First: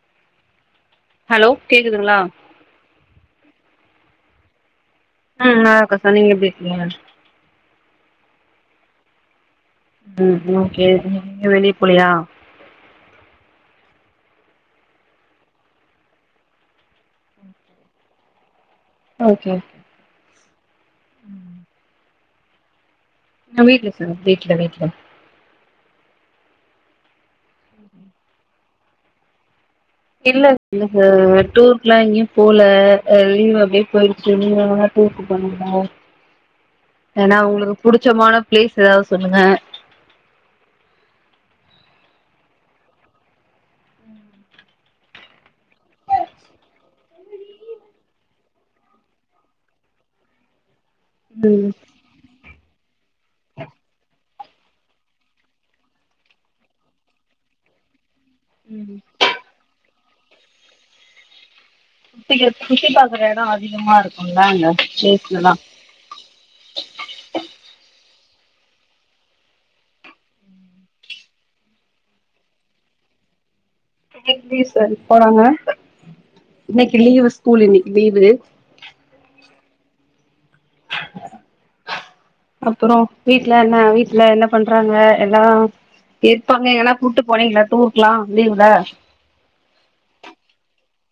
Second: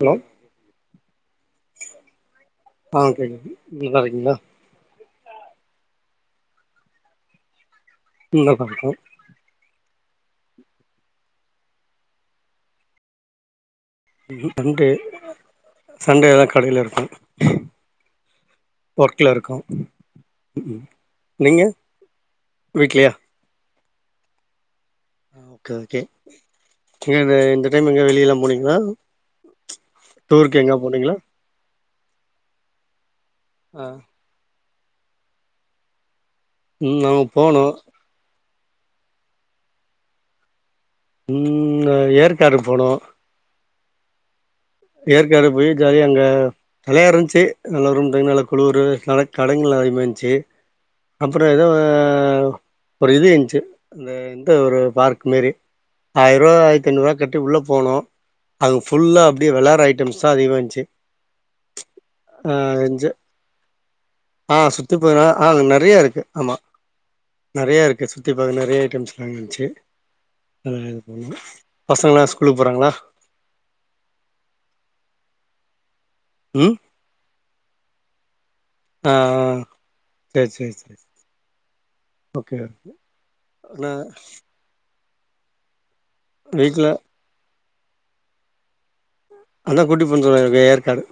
hello hello கேக்குதுங்ளா ஆ கேக்குது நீங்க நல்லாருக்கீங்ளா உம் நல்லார்க்க சார் நீங்க எப்டி இருக்கிங்க ம் நல்லார்க்கோ உம் ஓகே நீங்க வெளிய போலியா ம் சண்டே சண்டேதா கடைல இருப்ப ஒர்க்கல ஓகே இர்க்கோ ம் நீங்க வீட்லியா நா வீட்ல சார் வீட்ல வீட்ல ஆ, ஓகே ஓகே நீங்க இந்த டைம் எங்கயாது வெளிய எல்லா போனீங்ளா இல்ல இல்ல சுர் டூருக்லா எங்கியு போல அ லீவ் அப்டியே ஆ போயிருச்சு [unintelligible] டூருக்கு போனீங்களா ம் நாங்க ஏனா போனோ உங்ளுக்கு புடிச்சமான ப்ளீஸ் எதாவது சொல்லுங்க உம் ஏற்காடுக்கு போனோ ஏற்காடு போய் ஜாலியா அங்க நெறையா இருந்துச்சு நல்லா [unintelligible] மேல குழுரு ஆனா கடைங்களா அதிகமா இருந்துச்சு அப்றோ எதோ ம் ஒரு இது இஞ்சு அந்த ஒரு பார்க் மேரி ஆயிருவா ஆயிரத்தைநூறுருவா கட்டி உள்ள போனோ அது ம் ஃபுல்லா [unintelligible] ஐட்டம்ஸ் தா அதிகமா இருந்திச்சு சுத்தி ஆ சுத்தி பாக்குற எடோ அதிகமா இருக்கும்ல [unintelligible] ஆ அங்க சுத்தி போனா பிளேஸ்லல்லா ஆஹ நிறைய இருக்கு ஆமா நிறைய இருக்கு சுத் சுத்தி பாக்க நெறைய ஐட்டம்ஸ்லா இருந்துச்சு [unintelligible] பசங்கல்லா ஸ்கூலுக்கு போறாங்களா வீக் டேஸ்ல போறாங்க ம் இன்னைக்கு லீவு சா ஸ்கூல் இன்னிக்கு லீவு ஆ ஆ சேரி சேரி சேரி ஓகே அப்புறோ வீட்ல என்ன ஆனா வீட்ல என்ன பண்றாங்க எல்லா இருப்பாங்க வீட்ல எங்கனா கூட்டு போனீங்களா டூர்க்கலா லீவ்ல அதா கூட்டி போ சொன்னாங்க ஏற்காடு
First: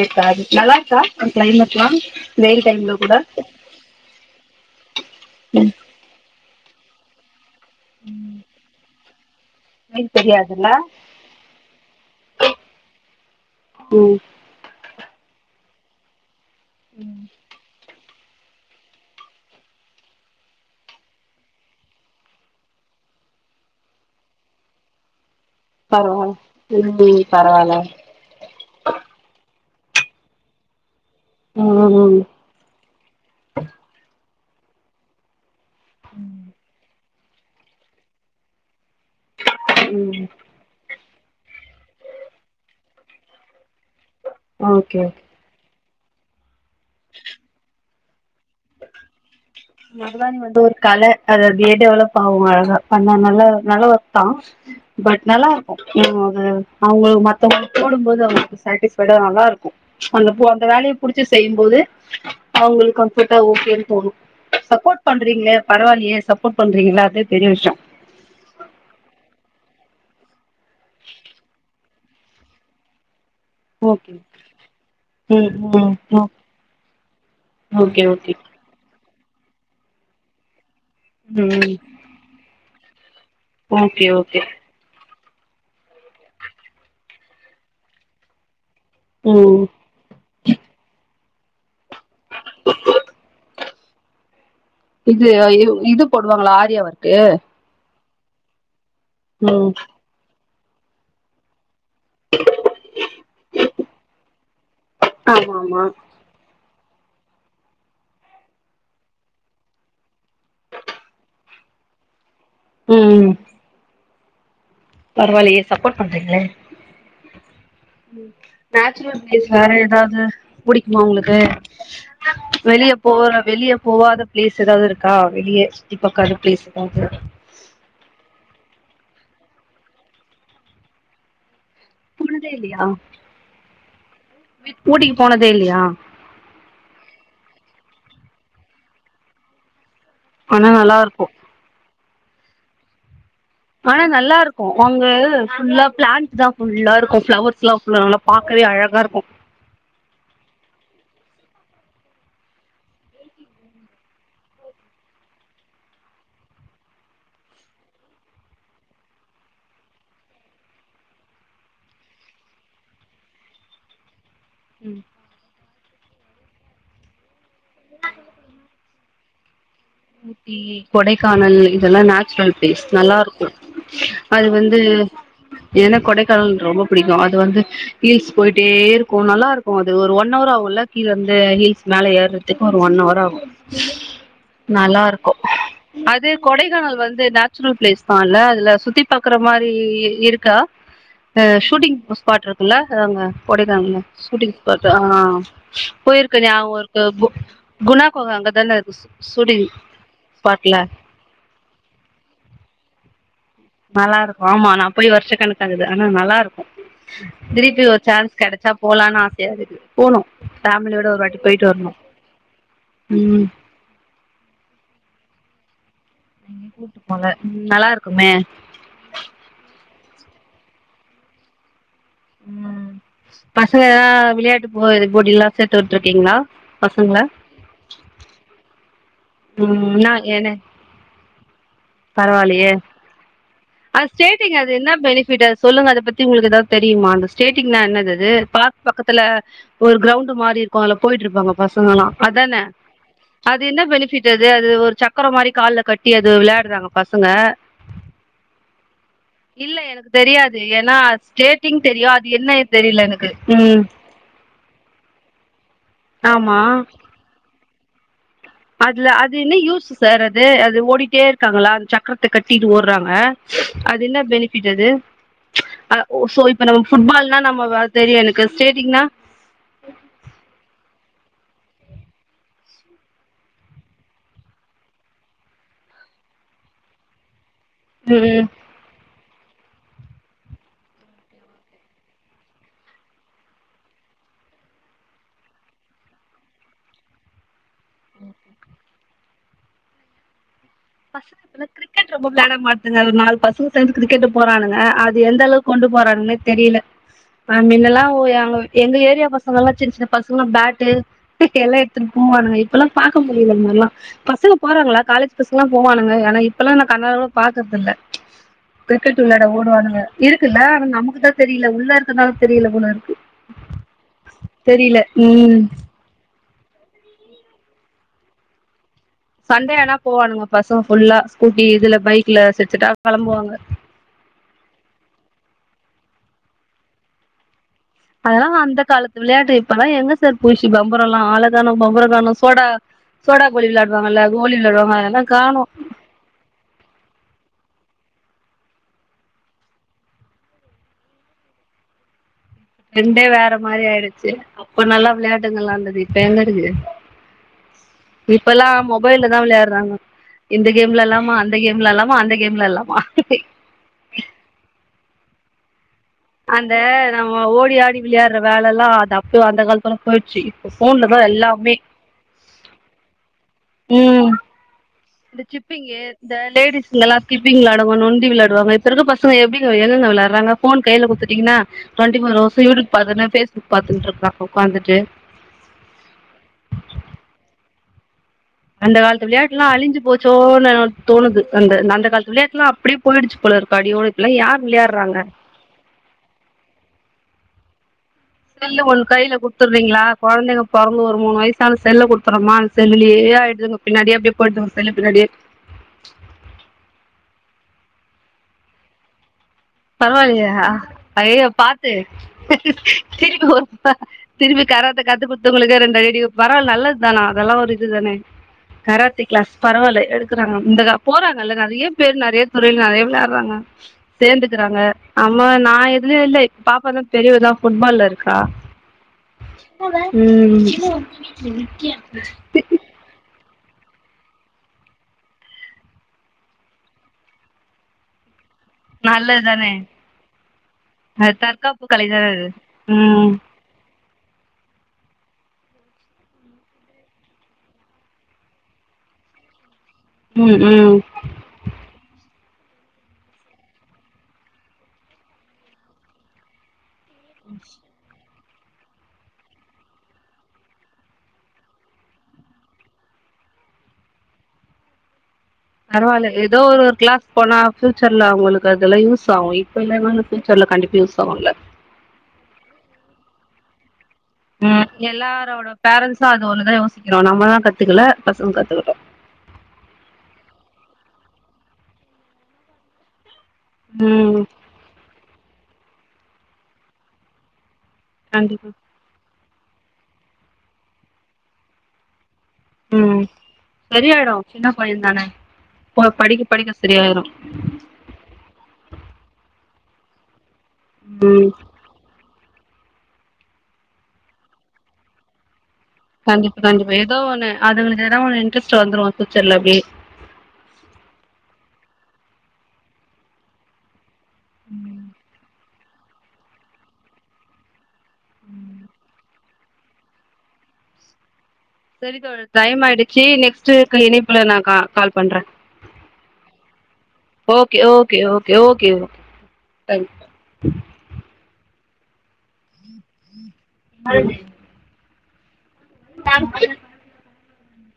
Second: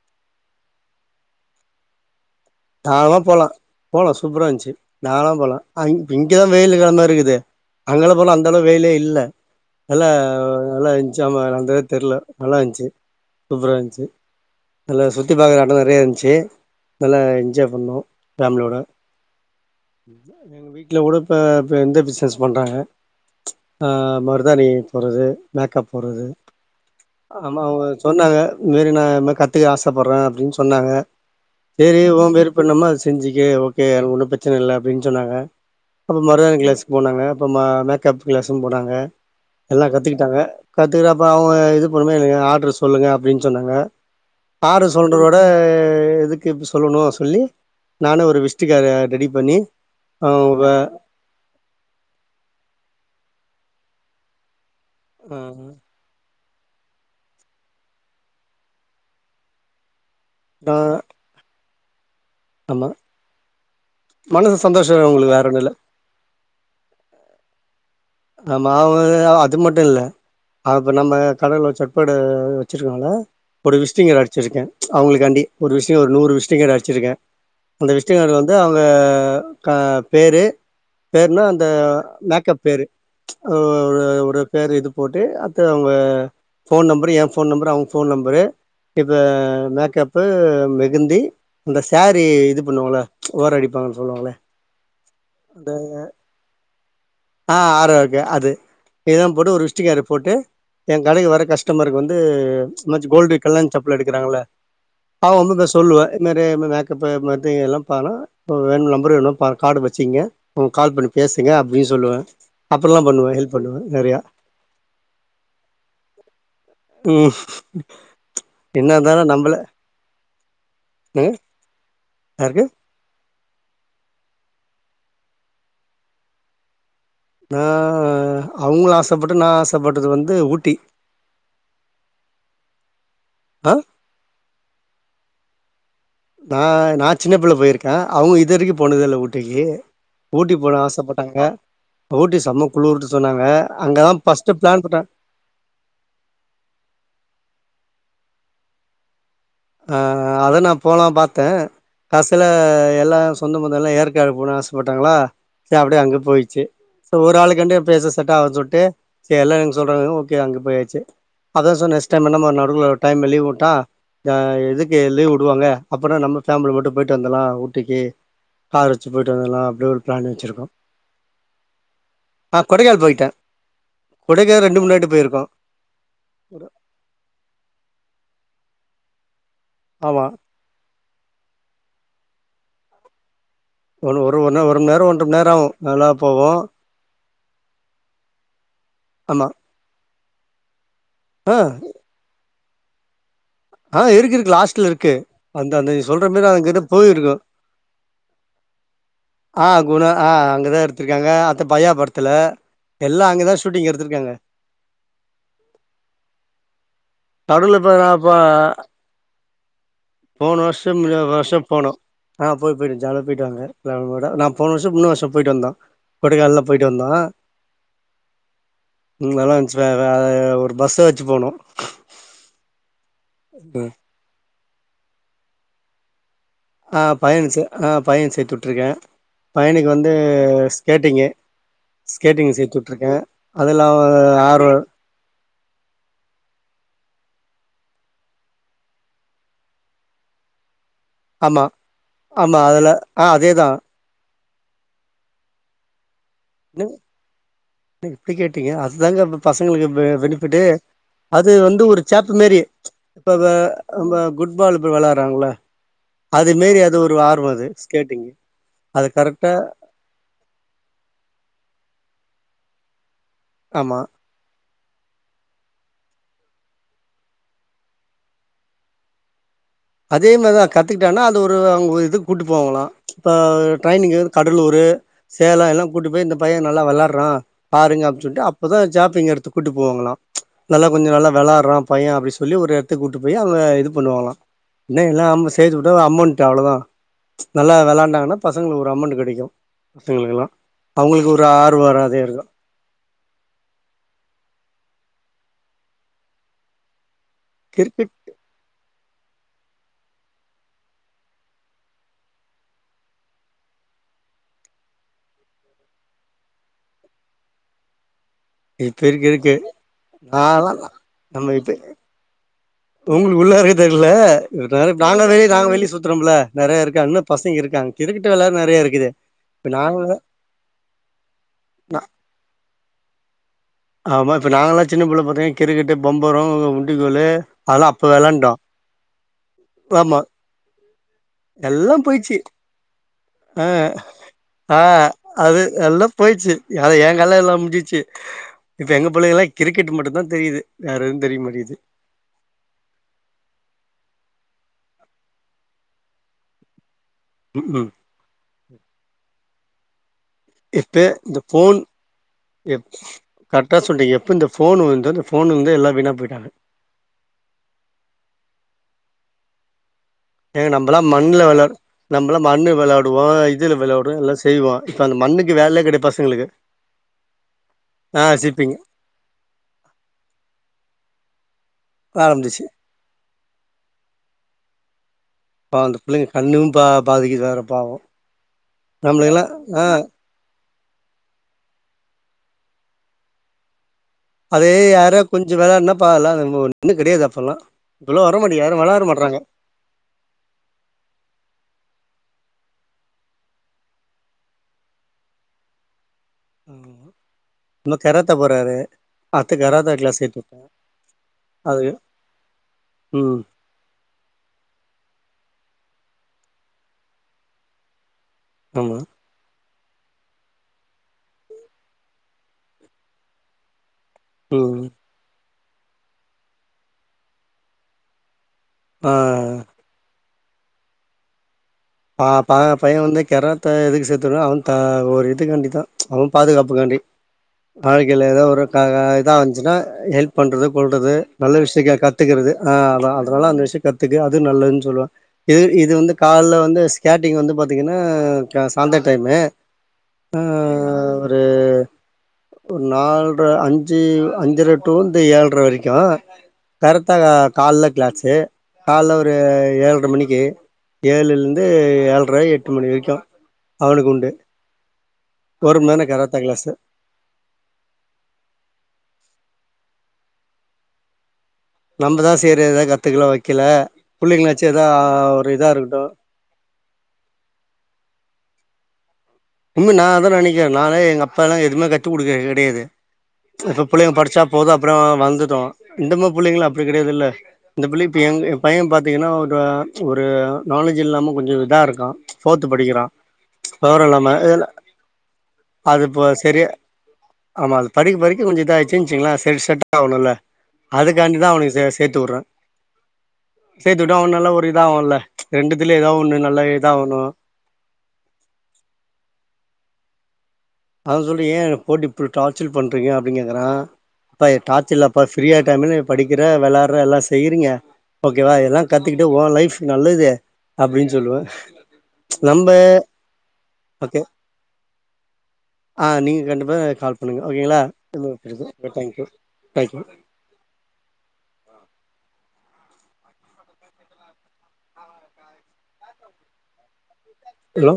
ஏக்கா நல்லார்க்கா அங்க கிளைமேட்ல்லாம் தாராளமா போலாம் போலாம் சூப்பரா இந்துச்சு தாராளமா போலாம் இங்கதான் வெயிலு காலமா இருக்குது அங்கெல்லாம் போனா அந்த அளவு வெயிலே இல்ல நல்லா வெயில் தெரியாதுல்ல நல்லா இருந்துச்சு ஆம அந்த அளவு தெரியல நல்லா இருந்துச்சு சூப்பரா இருந்துச்சு ம் இதுல சுத்தி பாக்குற இடம் நறைய இருந்துச்சு நல்லா ம் என்ஜாய் பண்ணோ ஃபேமிலியோட எங்க வீட்ல கூட இப்போ இந்த பிஸ்னஸ் பண்றாங்க ஆ மருதாணி போடறது மேக்கப் போடறது பரவால்ல ம் ஆனா பரவால்ல அவங்க சொன்னாங்க இத மாரி நா கத்துக்க ஆசப்படறே அப்டின்னு சொன்னாங்க ம்ம்ம் ப்ப என்னமோ அத செஞ்சுக்க ஓகே எனக்கொன்னு பிரச்னை இல்ல அப்டின் சொன்னாங்க அப்ற மருதாணி கிளாஸ் போனாங்க அப்போ ம மேக்கப் கிளாஸு போனாங்க எல்லா ம் ம் கத்துக்கிட்டாங்க கத் துட்டு அப்ற அவங்க இது பொறுமையா எனக்கு ஆர்டர் சொல்லுங்க அப்டின் சொன்னாங்க ஆடர் ஓகே ஓகே சொல்றதோட ப்ப எதுக் கு சொல்லணு சொல்லி நானு ஒரு விஷ்ட் காடு ரெடி பண்ணி மருதானி வந்து அவங்க ஒரு கல அது அப்டியே டெவலப் ஆகு அழகா பண்ண நல்ல நல்ல வொர்க்தா பட் நல்லாருக்கு ம் அது அவங்ளுக்கு மத்தவங்களுக்கு போடும்போது அவங்களுக்கு சேட்டிஸ்ஃபைடா நல்லாருக்கு அந்த பு அந்த ஆ வேலய புடிச்சு செய்யும்போது ஆமா அவங்களுக்கு கம்ஃபோர்ட்டா ஓகேன் தோணு மனசு சந்தோஷ சப்போர்ட் அவங்களுக்கு வேற பண்றிங்ளே ஒன்னு இல்ல பரவாலியே சப்போர்ட் பண்றிங்கள அதுவே பெரிய விஷய ஆமா அவங்க அது மட்டு இல்ல அப்ப நம்ம கடல வெச்ச கட வெச்சிருக்காங்ள ஒரு விசிட்டிங் ஓகே கார்டு அடிச்சிருக்கே அவங்களுக்காண்டி ம் ஒரு ம் விசிட்டிங் ஒரு ம் நூறு விசிட்டிங் கார்டு அடிச்சிருக்கே அந்த ஓகே விஷ்டிங்காடு ஓகே வந்து அவங்க க க பேரு பேர்னா அந்த ம் மேக்கப் பேரு ஓ அவளோட ஓகே ஒரு ஓகே பேரு இது போட்டு அத அவங்க போன் நம்பரு ஏ போன் நம்பரு அவங்க போன் நம்பரு இப்போ ம் மேக்கப்பு மெஹந்தி இந்த சேஃரி இது பண்ணுவோம்ல ஓர அடிப்போ சொல்லுவாங்கள இது இது போடுவாங்களா ஆரியா வொர்க் அஹ ஆரி எ அது இதும் போட்டு ஒரு ம் விசிட்டிங் கார்டு போட்டு என் கடைக்கு வர காசு கஸ்டமருக்கு வந்து கோல்டு கல்யாண சப்பல் எடுக்கிறாங்கள ஆ இன்னு ஆமா போய் ஆமா சொல்லுவ இது மாரி இன்ன மேக்கப் இப்ப பாத்தீங்கன்னா வேணு நம்பர் காடு வெச்சுங்கங்க கால் பண்ணி பேசுங்க அப்டின்னு சொல்லுவே அப்டில்லா பண்ணுவ ஹெல்ப் பண்ணுவ நெறையா பரவாளியே சப்போர்ட் பண்றீங்களே ம் என்ன நேச்சுரல் இருந்தாலு ப்ரைஸ்ல்ல நம்பள வேற எதாவது புடிக்குமா என்னங்க உங்களுக்கு யாருக்கு வெளியே போ இப்ப வெளிய போவாத பிளேஸ் எதாவ்து இருக்கா வெளிய சுத்தி பாக்காத பிளேஸ் இருக்கா ஹ அவங்களு ஆசப்பட்டு நானு ஆசப்பட்டது வந்து ஊட்டி ஃபுல் டே இல்லயா ஆ ஊட்டிக்கு போனதே இல்லயா நா நா சின்ன புள்ள போயிருக்க அவுங்க இதுவரைக்கு போனதே இல்ல ஊட்டிக்கி ஊட்டி ஆனா போனு நல்லா இருக்கும் ஆசப்பட்டாங்க ஊட்டி சம்ம குளூரு ப்பா ஆனா நல்லா இருக்கு அங்க ஃபுல்லா பிளான்ட் தா ஃபுல்லா இருக்கும் ஃபிளவர் சில்லா ஃபுல்லா நல்லா பாக்கவே அழகா இருக்கு ஆஹ் அதான் நான் போலா பாத்தன் காசில எல்லா சொந்த பந்தல்லா ஏற்காடு போணு ஆசப்பட்டாங்களா சே அப்டியே அங்க போயிச்சு சோ ஒரு ஆளுக்கண்டி பேச செட்டாவதுனு சொல்ட்டு செரி எல்லா எங்க சொல்றாங்க ஓகே அங்க போயாச்சு அதா சோ நெஸ்ட் டைம் என்னம ஒரு டைம்ல ஒரு லீவ் வுட்டா யா எதுக்கு லீவ் வுடுவாங்க அப்பனா நம்ம ஃபேம்லி மட்டு போயிட்டு வந்தலா ஊட்டிக்கு கார் வெச்சு போய்டுவந்தரெல்லா ஊட்டி கொடைக்கானல் இதெல்லா நேச்சுரல் ஆ பிளேஸ் கொடைக்கானல் நல்லா போயிட்டே இருக்கு அது கொடைக்கானல் வந்து ரெண்டு மூணு வாட்டி போயிருக்கோ ஏன்னா கொடைக்கானல் ரொம்ப பிடிக்கு அது வந்து ஹீல்ஸ் போயிட்டே இருக்கு நல்லாருக்கு போ அது ஒரு ஆமா ஒன் அவர் ஆவுள்ல கீழ இருந்து ஹில்ஸ் மேல ஏர்றத்துக்கு ஒரு ஒன் அவர் ஆகு ஒரு ஒரு ஒன்னவர் ஒரு மண் நல்லா நேர ஒன்ற மண் நேர ஆவு நல்லா போகு து நேச்சுரல் பிளேஸ்தா இல்ல அதுல சுத் தி பாக்கற ஆமா மாறி இருக் கா அ ஆ ஷூட்டிங் ஸ்பாட் இருக் கில்ல அங்க கொடைக்கான்ல ஆ இருக்கு இருக்கு ஷீட்டிங் ஸ்பாட் லாஸ்ட்ல ஆ இருக்கு அந்த அந்த நீ சொல்ற போயிருக்க மாரி நியாபக அங்கிட்டு இருக்கு போயிருக்கோ கு குணா குக அங்கதான இருக்கு ஷூட்டிங் ஆ குணா ஆ ஸ்பாட்ல அங்கதா எடுத்திருக்காங்க அத்த பையா படத்துல எல்லா அங்கதா சூ நல்லாருக்கு ஆமா நா போய் வருஷ கணக்காகுது ஆனா நல்லாருக்கு நடுவுல திருப்பி இப்ப ஒரு சா ன்ஸ் கெடைச்சா போலான்னு ஆச யாருக்கு போனுவருஷம் முன்ன வருஷம் போனோ ஆ போய் போயிட்டு ஜால்யா போயிட்டு ம் வாங்க ஃபேமிலியோட நா போன வருஷ முந்துன வருஷ போயிட்டு வந்தோ கொடைகானல்தா போயிட்டு கூட்டு வந்தோ போல நல்லா இருக்குமே ம் நல்லா இருந்ச்சி வெ வ அ ஒரு பஸ்ஸ வெச்சு போனு ம் பசங்க லா விளையாட்டுப் மோ இதுக் போடில்லா சேத்து விட்ருக்கீங்ளா ஆ பையன சே ஆ பையன் சேத்து உட்ருக்கே ம் இன்னா என்ன ஸ்கேட்டிங் பரவால்லையே சேத்து விட்ருக்கே அதுல அவ அ ஸ்டேட்டிங் ஆர்வோ அது என்ன பெனிஃபிட் அது சொல்லுங்க அத பத்தி உங்குளுக்கு ஏதாவது தெரியுமா அந்த ஸ்டேட்டிங் நா என்னது அது பாக் பக்கத்துல ஒரு கிரௌண்டு மாரி இருக் கோ அதுல போயிட்டுருப்பாங்க ஆமா பசங்கல்லா ஆமா அதான்ன அதுல ஆ அது அதேதா என்ன பெனிபிட் ந்தது அது ஒரு சக்கரோ மாரி கால்ல கட் டி அது விளையாடுறாங்க என்னங்க பசங்க இப்படி கேட்டீங்க அதுதாங்க இல்ல பசங்களுக்கு பெ எனக்கு பெனிஃபிட் தெரியாது ஏன்னா அது ஸ்கேடிங் வந்து ஒரு தெரியும் அது சேப்பு மாரி என்னயே தெரியில எனக்கு ம் ட்பால் இப்ப வெளாட்றாங்கள்ல அது ஆமா மேரி அது ஒரு ஆர்வோ அது ஸ்கேட்டிங்கு அதுல அது என்ன யூஸ் சார் அது அது ஓடிட்டே இரு காங்களா அந்த சக்கரத்த கட்டிட்டு ஓட்றாங்க ஆமா அது என்ன பெனிஃபிட் அது சோ இப்ப நம்ம ஃபுட்பால்னா நம்ம தெரியு எனக்கு ஸ்டேடிங்னா அதே மாரிதா கத்துக்கிட்டேனா அது ஒரு அவுங்க இதுக்கு கூட்டி போவாங்களலா இப்ப ட்ரரையனிங்கு வந்து கடலூர் சேலம் எல்லாம் கூட்டி போய் இந்த பையன் நல்லா வெளாட்றான் பாருங்க அப்சு ம் சொல்லட்டு அப்பதா சாப்பிங்க எடுத் கூட்டிட்டு போவாங்கலா நல்லா கொஞ்சோ நல்லா வெளாடுறா பையன் அப்டின்னு சொல்லி ஒரு இடத்த கூட்டு போய் அவுங்க இது பண்ணுவாங்களா என்ன எல்லாம் சேர்த்து விட்டா அமௌண்ட் அவ்ளோதா நல்லா விளாண்டாங்கன்னா பசங்களுக்கு ஒரு அமௌண்ட் கெடைக்கும் எங்களுக்கெல்லா பசங்க இப்பலா கிரிக்கெட் ரொம்ப வெளாட மாட்டாங்க ஒரு நாள் பசங்க சேந்து கிர்கெட்டுக்கு போறானுங்க அது எந்த அளவுக்கு கொண்டு போறானுகன்னே தெரியல ஆ முன்னெல்லா கிரிக்கெட் ஓ எங்க ஏத் [unintelligible] பசங்க எல்லா சின்ன சின்ன பசங்கலாம் பேட்டு [unintelligible] எல்லா எடுத்து ட்டு போவானுங்க இப்பெல்லா பாக்க முடியுது மாரிலா பசங்க போறாங்களா காலேஜ் பசங் போவானுங்க ஆனா இப்பெல்லா நா கண்ணால கூட பாக்குறதல்ல இப்ப இருக்கு இருக்கு நாள ஆனா நமக்குதா நம்ம தெரியல கிட்டு உள்ள இருக்கனால தெரியல போல இப்ப இருக்கு உங்களுக்கு உள்ளார்ருக்க தெர்ல இவே தெரியல [unintelligible] நாங்க வெளிபோய் ம் நாங்க வெளிய சுத்துறோம்ல நெறைய இருக்கா இன்னு பசங்க இருக்காங்க கிரிக்கெட்டு வெளையாட நெறையா இருக்கிது சண்டே ஆனா போவானுங்க பசோங்க ஃபுல்லா ஸ்கூட்டி இதுல பைக்ல செட்செட்டா கெளம்புவாங்க ஆமா இப்ப நாங்க எல்லா சின்ன புள்ளை பாத்தீங்க கிரிக்கெட்டு பம்பரோ உண்டி கொறழு அதெல்லா அப்ப அதெல்லா வெளாண்டோ அந்த காலத்து விளையாட்டு இப்பா எங்க ஆமா சார் பூஷி பா எல்லா போயிடுச்சு சோடா அ கோலி விளையாடுவாங்கல்ல கோலி ஆ விளையாடுவாங்க அதெல்லா அது காணோ எல்லாம் போயிச்சு ஏார என் காலம் எல்லாம் முடிஞ்சிச்சு இப்ப எங்க புள்ளைங்கல்லா கிரிக்கெட் மட்டும்தா தெரியுது வேற எதுவும் தெரிய மாட்டுகிது ரெண்டே வேற மாரி ஆயிடுச்சு அப்ப நல்லா விளையாட்டுங்கல்லாம் இருந்தது இப்ப எங்க இருக்கு ம் இப்பல்லா மொபைல்லதா விளையா தாங்க இப்பே இந்த ஃபோன் கேம்ல இப் இல்லாமா கரெக்டா சொல்ரீங்க எப்ப இந்த ஃபோன் வந்துதோ ஃபோன் வந்து எல்லாவீனாப் அந்த நம்ம ஓடி ஆடி விளையாடுற வேல அதல்லா அது அப்பயோ அந்த காலத் ஏங்க நம்மல்லாம் மண்ணுல வெளா நம்மலா மண்ணு வெளையாடுவோம் ம் இந்த வேலையே சிப்பிங்க கெடையாது இந்த பசங்களுக்கு லேடிஸ்ங்க எல்லா சிக்ப்பிங் வெளாடுவாங்க ஆ நொன்டி சிப்பிங்க வெளாயாடுவாங்க இப்ப இருக்க பசங்க எப்டிங்க எங்கங்க விளாயாடுறாங்க ஃபோன் கையில குடுத்துட் இனா டுவென்டி ஃபோர் ஆரம்பிச்சு ஹவர்ஸு யூடியூப் பாத்துனு பேஸ்புக் பாத்துன்னுட்ருக்கா உக்காந்துட்டு அப்ப அந்த புள்ளைங்க கண்ணும் பா பாதிக்குது வேற பாவோ அந்தக் காலத்து நம்மளுக்கெல்லா விளாயாட்டுல்லா ஆ அழிஞ்சு போச்சோனு தோணுது அந்த அந்த காலத்து விளையாட்டுலா அப்டி போயிடுச்சு போல இருக்கு அடியோட இப் அதே யாரா கொஞ்சும் விளையாடுனா பலாம் ஒன்னு கிடையாது அப்பல்லாம் செல்லு ஒரு கையில குடுத்துடுறீங்களா குழந்தைங்க பொறந்து ஒரு மூணு வயசான செல்ல குடுத்து றமா அந்த செல்லுலேயே ஆயிடுதுங்க பின்னாடியே அப்டியே போயிடுங்க செல்லு பின்னாடியே நம கராத்த போறாரு அத்த கராத்தே கிளாஸ் சேத்து விட்டே பரவாயில்லயா ஐயோ அது பாத்து ம் திருப்பி கு திருப்பி கராத்த கத்து குடுத்தவங்களுக்கு ரெண்டு ரெடி பரல அல்லது தான அதல்லாம் ஒரு இ இது தானே ஆமா கராத்தை க்ளாஸ் பரவாயில்ல எடுக்குறாங்க இந்த போறாங்க இல்ல நெறைய பேர் நெறைய துறைல நெறைய விளையாடுறாங்க சே இருக்கறாங்க ம் ஆம் இப்ப நா எதுலே இல்லை பாப்ப தான் பெரியவுதான் ஃபுட்பால்ல இருக்கா ஆஹ் உம் ஆ ப பையன் வந்து கரா த்தே எதுக்கு சேர்த்துனா அவன் த ஒரு இதுக்காண்டி தான் அவன் பாதுகாப்புக்காண்டி வாழ்க்கையில் ஏதோ ஒரு இதா நல்லது தானே வந்துச்சுன்னா ஹெல்ப் பண்றது கொல்றது அது நல்ல தற்காப்பு விஷய கலை தானே அது கத்துக்குறது ஆஹ் அத ம் அதனால அந்த விஷயம் கத்துக்கு அது நல்லதுன்னு சொல்லுவேன் இது இது வந்து கால்ல வந்து ஸ்கேட்டிங் வந்து பாத்தீங்கன்னா சாந்தர டைமு ம் ம் ஆஹ் ஒரு ஒரு நாலரை அஞ்சு அஞ்சரை டூ வந்து ஏழரை வரைக்கும் கரெக்டா க கால்ல கிளாஸு கால்ல ஒரு ஏழரை மணிக்கு ஏழுல இருந்து ஏழ்ர எட்டு மணி வரைக்கும் அவனுக்கு உண்டு ஒரு மணி நேர பரவாயில்ல கராத்தே ஏதோ கிளாஸு ஒரு கிளாஸ் போனா ஃபீயூச்சர்ல அவங்களுக்கு அதெல்லாம் யூஸ் யூஸ் ஆவும் இப்ப இல்ல ஃபியூச்சர்ல கண்டிப்பா யூஸ் ஆகும்ல நம்மதான் சரி ஏதும் கத்துக்கல வைக்கல பிள்ளைங்களாச்சும் ம் ஏதா ஒரு இதா இருக்கட்டும் சிக்றோம் நம்மதான் கத்துக்கல பசங்க கத்துக்கட்டும் உண்மை நான் அதான் நினைக்கிறேன் நான எங்க அப்பா எல்லாம் எதுவுமே கத்துகுடுக்க கிடையாது இப்ப பிள்ளைங்க படிச்சா ம் போதும் அப்புறம் வந்துட்டோம் இந்தமா புள்ளைங்களா அப்டி கெடையாது இல்ல இந்த பிள்ளை இப்ப எங்க கண்டிப்பா பையன் பாத்தீங்கன்னா ஒரு ஆ ஒரு நாலேஜ் இல்லாம கொஞ்சம் இதா இருக்கான் ஃபோர்த்து படிக்கறான் ம் வெவரம் இல்லாம சரியாயிடு சின்ன பையன் தானே போ அதுப்ப படிக்க சரிய படிக்க சரியாயிரு ஆமா அது படிக்க படிக்க கொஞ்சம் இதச்சிருச்சுனு வெச்சுக்ங்களே சரி செட் ஆகனுல்ல அதுக்காண்டிதா ம் அவனுக்கு சே சேத்து வுட்ற சேத்திவுட்டா அவன் நல்லா ஒரு இதா ஆகும்ல கண்டிப்பா கண்டிப்பா ஏதோ ஒன்னு அதுங்களுக்கு தா ஒன்னு இன்ட்ரெஸ்ட் வந்துரோ ஃப்யூசர்ல அப்டியே அத சொல்லி ஏன் போட்டிப் இப்டி டார்ச்சர் பண்றீங்க அப்டினு கேக்கறா அப்ப டார்ச் இல்லப்பா ஃப்ரீயா டைம்ல படிக்கிற வெளாடற எல்லா செய்யூறீங்க ஓகேவா இதல்லா கத்துட்டு ஓ லைஃப் நல்லது அப்டீன்னு சொல்லுவ சரி தோழர் டைம் ஆயிடுச்சு நெக்ஸ்ட் ஓகே இனணப்புல நா கா கால் பண்ற ஆ நீங்க கண்டிப்பா கால் பண்ணுங்க ஓகேங்களா okay okay okay okay thank you thank you thanks [unintelligible] thank you hello